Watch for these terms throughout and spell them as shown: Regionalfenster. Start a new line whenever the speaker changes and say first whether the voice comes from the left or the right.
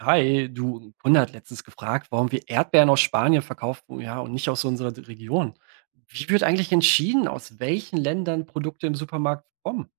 right: Hi, du, 'n Kunde hat letztens gefragt, warum wir Erdbeeren aus Spanien verkaufen, ja, und nicht aus unserer Region. Wie wird eigentlich entschieden, aus welchen Ländern Produkte im Supermarkt kommen?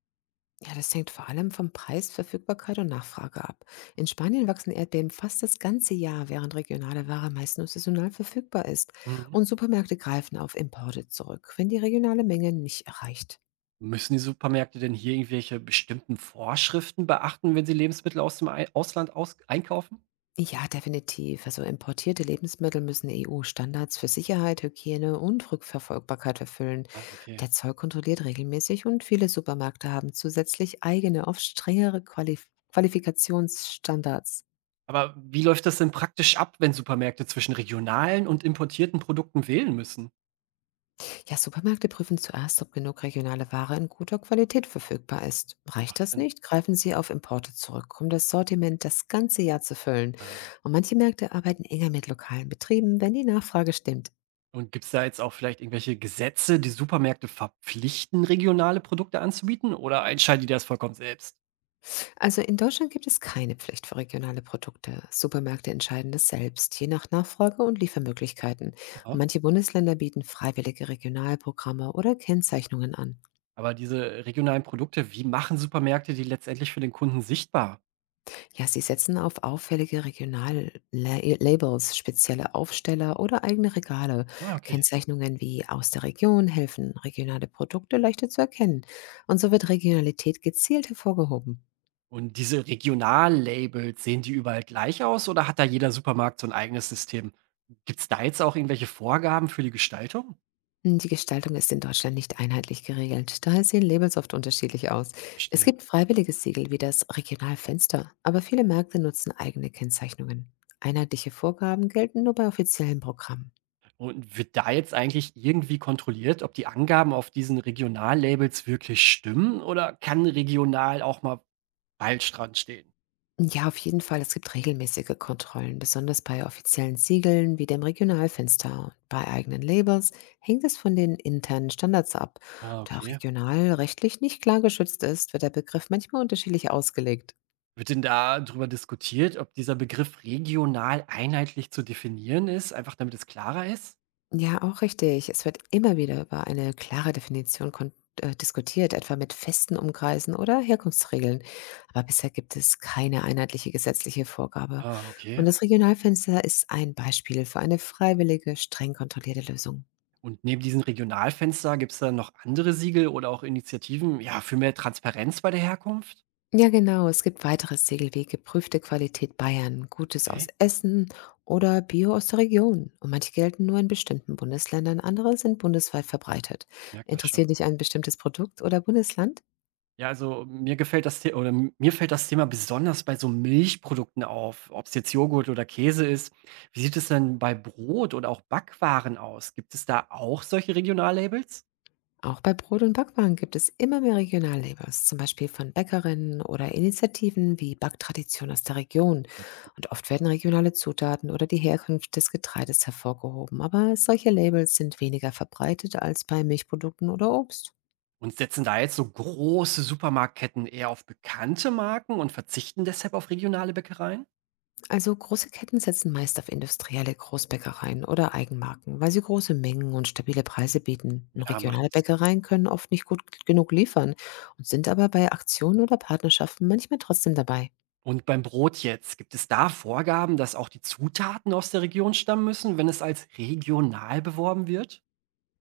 left: Ja, das hängt vor allem vom Preis, Verfügbarkeit und Nachfrage ab. In Spanien wachsen Erdbeeren fast das ganze Jahr, während regionale Ware meist nur saisonal verfügbar ist.
right: Mhm.
left: Und Supermärkte greifen auf Importe zurück, wenn die regionale Menge nicht erreicht.
right: Müssen die Supermärkte denn hier irgendwelche bestimmten Vorschriften beachten, wenn sie Lebensmittel aus dem Ei Ausland aus einkaufen?
left: Ja, definitiv. Also importierte Lebensmittel müssen EU-Standards für Sicherheit, Hygiene und Rückverfolgbarkeit erfüllen.
right: Ah, okay.
left: Der Zoll kontrolliert regelmäßig und viele Supermärkte haben zusätzlich eigene, oft strengere Qualifikationsstandards.
right: Aber wie läuft das denn praktisch ab, wenn Supermärkte zwischen regionalen und importierten Produkten wählen müssen?
left: Ja, Supermärkte prüfen zuerst, ob genug regionale Ware in guter Qualität verfügbar ist. Reicht
right: Macht
left: das
right: Sinn.
left: nicht, greifen sie auf Importe zurück, um das Sortiment das ganze Jahr zu füllen.
right: Ah.
left: Und manche Märkte arbeiten enger mit lokalen Betrieben, wenn die Nachfrage stimmt.
right: Und gibt's da jetzt auch vielleicht irgendwelche Gesetze, die Supermärkte verpflichten, regionale Produkte anzubieten, oder entscheiden die das vollkommen selbst?
left: Also in Deutschland gibt es keine Pflicht für regionale Produkte. Supermärkte entscheiden das selbst, je nach Nachfrage und Liefermöglichkeiten. Und
right: Aha.
left: manche Bundesländer bieten freiwillige Regionalprogramme oder Kennzeichnungen an.
right: Aber diese regionalen Produkte, wie machen Supermärkte die letztendlich für den Kunden sichtbar?
left: Ja, sie setzen auf auffällige regionale Labels, spezielle Aufsteller oder eigene Regale.
right: Ah, okay.
left: Kennzeichnungen wie aus der Region helfen, regionale Produkte leichter zu erkennen. Und so wird Regionalität gezielt hervorgehoben.
right: Und diese Regionallabels, sehen die überall gleich aus oder hat da jeder Supermarkt so ein eigenes System? Gibt's da jetzt auch irgendwelche Vorgaben für die Gestaltung?
left: Die Gestaltung ist in Deutschland nicht einheitlich geregelt, daher sehen Labels oft unterschiedlich aus. Es
right: Verstehe.
left: gibt freiwillige Siegel wie das Regionalfenster, aber viele Märkte nutzen eigene Kennzeichnungen. Einheitliche Vorgaben gelten nur bei offiziellen Programmen.
right: Und wird da jetzt eigentlich irgendwie kontrolliert, ob die Angaben auf diesen Regionallabels wirklich stimmen, oder kann regional auch mal Waldstrand stehen.
left: Ja, auf jeden Fall. Es gibt regelmäßige Kontrollen, besonders bei offiziellen Siegeln wie dem Regionalfenster. Bei eigenen Labels hängt es von den internen Standards ab.
right: Ah,
left: Da
right: okay.
left: regional rechtlich nicht klar geschützt ist, wird der Begriff manchmal unterschiedlich ausgelegt.
right: Wird denn da drüber diskutiert, ob dieser Begriff regional einheitlich zu definieren ist, einfach damit es klarer ist?
left: Ja, auch richtig. Es wird immer wieder über eine klare Definition diskutiert, etwa mit festen Umkreisen oder Herkunftsregeln. Aber bisher gibt es keine einheitliche gesetzliche Vorgabe.
right: Ah,
left: Und
right: okay.
left: das Regionalfenster ist ein Beispiel für eine freiwillige, streng kontrollierte Lösung.
right: Und neben diesem Regionalfenster, gibt es da noch andere Siegel oder auch Initiativen, ja, für mehr Transparenz bei der Herkunft?
left: Ja, genau. Es gibt weitere Segelwege, geprüfte Qualität Bayern, Gutes aus
right: Okay,
left: Essen oder Bio aus der Region. Und manche gelten nur in bestimmten Bundesländern, andere sind bundesweit verbreitet.
right: ich merke das schon.
left: Interessiert dich ein bestimmtes Produkt oder Bundesland?
right: Ja, also mir fällt das Thema besonders bei so Milchprodukten auf, ob es jetzt Joghurt oder Käse ist. Wie sieht es denn bei Brot oder auch Backwaren aus? Gibt es da auch solche Regionallabels?
left: Auch bei Brot- und Backwaren gibt es immer mehr Regionallabels, zum Beispiel von Bäckerinnen oder Initiativen wie Backtradition aus der Region. Und oft werden regionale Zutaten oder die Herkunft des Getreides hervorgehoben, aber solche Labels sind weniger verbreitet als bei Milchprodukten oder Obst.
right: Und setzen da jetzt so große Supermarktketten eher auf bekannte Marken und verzichten deshalb auf regionale Bäckereien?
left: Also große Ketten setzen meist auf industrielle Großbäckereien oder Eigenmarken, weil sie große Mengen und stabile Preise bieten. Und
right: Ja, macht
left: regionale
right: auch Sinn.
left: Bäckereien können oft nicht gut genug liefern und sind aber bei Aktionen oder Partnerschaften manchmal trotzdem dabei.
right: Und beim Brot jetzt, gibt es da Vorgaben, dass auch die Zutaten aus der Region stammen müssen, wenn es als regional beworben wird?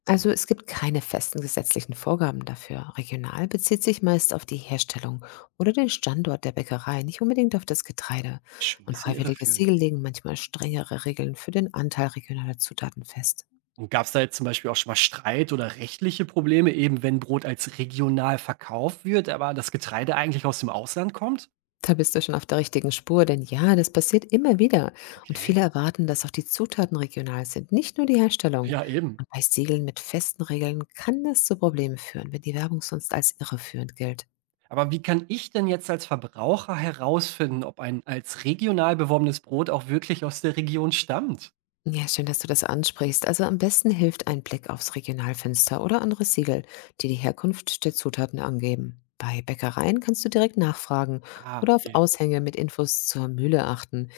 left: Also es gibt keine festen gesetzlichen Vorgaben dafür. Regional bezieht sich meist auf die Herstellung oder den Standort der Bäckerei, nicht unbedingt auf das Getreide.
right: Schon ein
left: Und
right: bisschen
left: freiwillige
right: irreführend.
left: Siegel legen manchmal strengere Regeln für den Anteil regionaler Zutaten fest.
right: Und gab es da jetzt zum Beispiel auch schon mal Streit oder rechtliche Probleme, eben wenn Brot als regional verkauft wird, aber das Getreide eigentlich aus dem Ausland kommt?
left: Da bist du schon auf der richtigen Spur, denn ja, das passiert immer wieder. Und
right: Okay.
left: viele erwarten, dass auch die Zutaten regional sind, nicht nur die Herstellung.
right: Ja, eben.
left: Und bei Siegeln mit festen Regeln kann das zu Problemen führen, wenn die Werbung sonst als irreführend gilt.
right: Aber wie kann ich denn jetzt als Verbraucher herausfinden, ob ein als regional beworbenes Brot auch wirklich aus der Region stammt?
left: Ja, schön, dass du das ansprichst. Also am besten hilft ein Blick aufs Regionalfenster oder andere Siegel, die die Herkunft der Zutaten angeben. Bei Bäckereien kannst du direkt nachfragen
right: Ah,
left: oder auf
right: okay.
left: Aushänge mit Infos zur Mühle achten.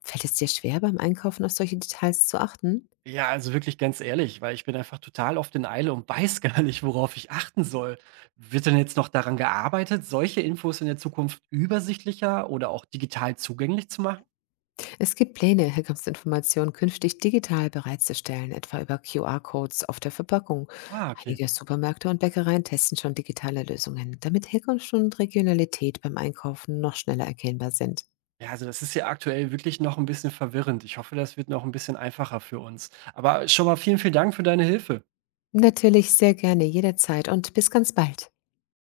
left: Fällt es dir schwer, beim Einkaufen auf solche Details zu achten?
right: Ja, also wirklich ganz ehrlich, weil ich bin einfach total oft in Eile und weiß gar nicht, worauf ich achten soll. Wird denn jetzt noch daran gearbeitet, solche Infos in der Zukunft übersichtlicher oder auch digital zugänglich zu machen?
left: Es gibt Pläne, Herkunftsinformationen künftig digital bereitzustellen, etwa über QR-Codes auf der Verpackung.
right: Ah, okay.
left: Einige Supermärkte und Bäckereien testen schon digitale Lösungen, damit Herkunft und Regionalität beim Einkaufen noch schneller erkennbar sind.
right: Ja, also das ist ja aktuell wirklich noch ein bisschen verwirrend. Ich hoffe, das wird noch ein bisschen einfacher für uns. Aber schon mal vielen, vielen Dank für deine Hilfe.
left: Natürlich sehr gerne jederzeit und bis ganz bald.